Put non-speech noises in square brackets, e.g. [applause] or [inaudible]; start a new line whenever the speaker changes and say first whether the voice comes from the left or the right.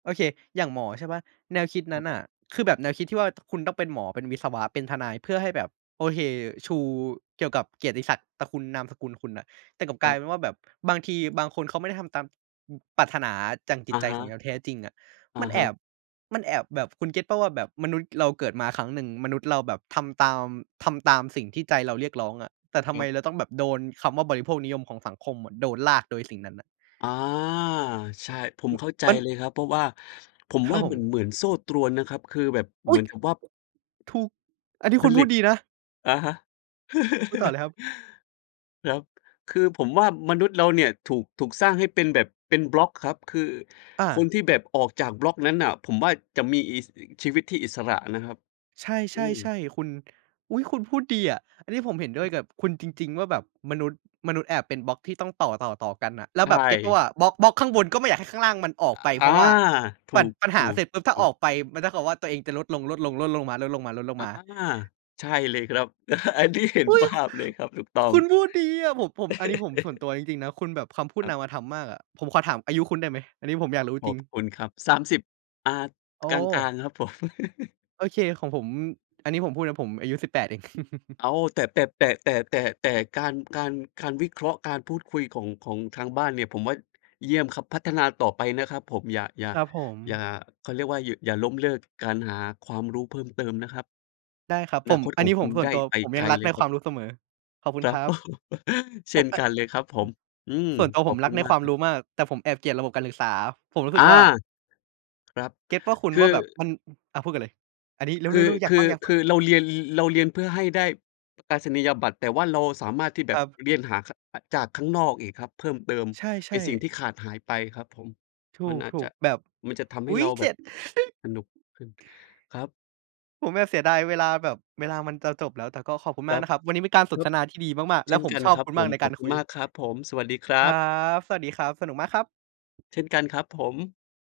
right: โอเค อย่างหมอใช่เปล่า แนวคิดน
left: ค
right: ั
left: ร
right: ้
left: ั
right: น
left: บ
right: น่ะ คือแบบแนวคิดที่ว่า คุณต้องเป็นหมอ เป็นวิศวะ เป็นทนาย เพื่อให้แบบ โอเค ชูเกี่ยวกับเกียรติศักดิ์ตระกูล นามสกุลคุณน่ะ แต่กลับก
left: ค
right: ลา
left: รั
right: ย
left: บ
right: เป็นว่าแบบบางทีบางคนเขาไม่ได้ทำตาม อ ปรารถนาจากจิ
left: อ
right: ต
left: ะ
right: ใจ
left: ฮ
right: ของแน
left: ะ
right: ว แท้จริงอะ
left: อะ
right: มันแ
left: ฮ
right: อ
left: ะ
right: บ มันแอบแบบ คุณเก็ตเปล่าว่าแบบมนุษย์เราเกิดมาครั้งหนึ่ง มนุษย์เราแบบทำตาม ทำตามสิ่งที่ใจเราเรียกร้องอะ แต่ทำ
left: ค
right: ไ
left: ร
right: ม
left: ับ
right: เราต้องแบบโดนคำว่าบริโภคนิยมของสังคมอะ โดนลากโดยสิ่งนั้นน่ะ
left: อา ใช่ ผม
right: อือ
left: เข้าใจ
right: มัน
left: เลยครับ เพราะว่า ผม
right: ครั
left: ว่า
right: บผ
left: เหมือน
right: ม
left: เหมือนโซ่ตรวนนะครับ คือแบบ
right: อ
left: เห
right: ุ๊
left: มื
right: ย
left: อนกับว่า บ
right: ถูก อันนี้
left: ผ
right: คุณพ
left: ล
right: ู
left: ิ
right: ด
left: ต
right: ดีนะ
left: อะฮะ
right: พูดต่อเ
left: [chuckles]
right: ลยครับ
left: ครับ คือผมว่ามนุษย์เราเนี่ยถูก ถูกสร้างให้เป็นแบบเป็นบล็อกครับ คือ
right: อ
left: คน
right: า
left: ที่แบบออกจากบล็อกนั้นน่ะ ผมว่าจะมีอิส อีก ชีวิตที่อิสระนะครับ
right: ใช
left: อื
right: ่ ๆ ใช
left: ม
right: ่คุณ อุ๊ย คุณพูดดีอะ อันนี้ผมเห็นด้วยกับคุณจริง ๆ ว่า แบบมนุษย์ มนุษย์แอบเป็นบล็อกที่ต้องต่อ ๆ ๆ กันอะ แล้ว
left: ใช
right: แบบเก็ตเปล่า
left: ่
right: ว่า บล็อก บล็อกข้างบนก็ไม่อยากให้ข้างล่างมันออกไป
left: อ อ
right: เพรา
left: า
right: ะว่า
left: ถ
right: ปัด ปัญหา
left: ู
right: เ
left: ก
right: สร็จปุ๊บ ถ้
left: ๆ
right: า
left: ๆ
right: ออกไป มันเท่ากับว่า ตัวเองจะลดลง ๆ ลดลงม
left: อา
right: า ๆ ๆ
left: ใช่เลยครับ [chuckles] อันนี้เห็
right: อ
left: น
right: ุ๊ย
left: ภ
right: ค
left: าพ เลยครับ ถูกต้อ
right: ค
left: ง
right: ุณพูดดีอะ ผม ผม อันนี้ผม ส่วนตั
left: [chuckles]
right: ว จริง ๆ นะ คุณแบบคำพูด
left: คร
right: น
left: ับ
right: ามธรรมมากอะ ผมขอถามอายุคุณได้ไหม? อันนี้ผมอยากรู้
left: ข
right: จร
left: อ
right: ิ
left: บ
right: ง
left: คุณครับ 30 อ่า
right: โอ
left: กลาง
right: ้
left: ๆ ครับผม [chuckles]
right: โอเค ของผม อันนี้ผมพูดนะ ผมอายุ 18 เอง [chuckles]
left: อ้าว แต่ แต่ แต่ แต่ แต่ แต่การ การ การวิเคราะห์ การพูดคุยของ ของทางบ้านเนี่ย ผมว่า เยี่ยมครับ พัฒนาต่อไปนะครับผม อย่า อย่า
right: ครับผ
left: อย่า
right: ม
left: เขาเรียกว่า หยุ อย่าล้มเลิก การหาความรู้เพิ่มเติมนะครับ
right: ได้ครับ
left: อ
right: ผ
left: นา
right: ม
left: คต
right: อ
left: ข
right: ัน
left: อง
right: นี้
left: ค
right: ผ
left: ุ
right: ม
left: ณ
right: ส่
left: ไ
right: วน
left: ด้
right: ตัว
left: ไป
right: ผม
left: ไ
right: ย
left: ก
right: ัง
left: ล
right: รัก
left: เล
right: ใ
left: ย
right: น
left: ค
right: ค
left: รั
right: ว
left: บ
right: ามรู้เสมอ ขอบคุ
left: ค
right: ณ
left: รั
right: คร
left: บ
right: ับ
left: [chuckles] เช
right: ผ
left: ่
right: ม
left: น
right: แอะ อ
left: ก
right: ื
left: ันเลยครับผม อืม
right: อ ส่วนตัว
left: ข
right: ผ
left: อ
right: ม
left: บ
right: ร
left: ค
right: ั
left: ุ
right: ก
left: ณ
right: ใน
left: มา
right: ค
left: ก
right: วาม
left: ครั
right: ร
left: บ
right: ู้มาก แต่ผมแอบเกลียดระบบการศึกษา ผมรู้ส
left: อ
right: ึ
left: า
right: กว่า
left: ครับ
right: เก็ตเปล่าคุณ?
left: คื
right: ว
left: อ
right: ่า แบบมัน อือ อา พูดก่อนเลย อันนี้ เร
left: ค
right: ็
left: ือ
right: ว ๆ ๆ อย
left: ค
right: าก
left: ื
right: ฟ
left: อ ค
right: ั
left: ื
right: ง ๆ
left: อเราเรียน ร เราเรียนเพื่อให้ได้ ประกาศนียบัตร แต่ว่าเราสามารถที่แ
right: ค
left: บ
right: ร
left: บ
right: ับ
left: เรียนหา ข อ จากข้างนอกอีกครับ เพิ่มเติม
right: ใช
left: ใน
right: ่
left: สิ่ง
right: ๆ
left: ที่ขาดหายไปครับผม
right: ถ
left: มันอาจ
right: ู
left: จ
right: ก
left: ะ
right: ๆ แบบ
left: มันจะทำใ
right: อ
left: ห้
right: ุ๊
left: เ
right: ย
left: รา
right: เ
left: แบ
right: จ
left: บ
right: ็ด
left: สนุกขึ้น ครับ
right: ผมแบบเสียดายเวลา แบบเวลามันจะจบแล้ว แต่ก็ขอบคุณ
left: ค
right: มา
left: ร
right: ก
left: ับ
right: นะครับ วันนี้เป็นการส
left: ค
right: น
left: รับ
right: ทนาที่ดีมาก ๆ
left: เ
right: แ
left: ช
right: ละ
left: ่น
right: ผม
left: กัน
right: ชอบ
left: ครับ
right: คุณ
left: ผ
right: มาก
left: ม
right: ใน
left: ข
right: ก
left: อ
right: า
left: บ
right: ร
left: คุ
right: ค
left: ณ
right: ุ
left: ม
right: ย
left: ากครับผม สวัสดีคร
right: ค
left: ั
right: รั
left: บ
right: บ สวัสดีครับ สนุกมากครับ
left: เช่นกันครับผม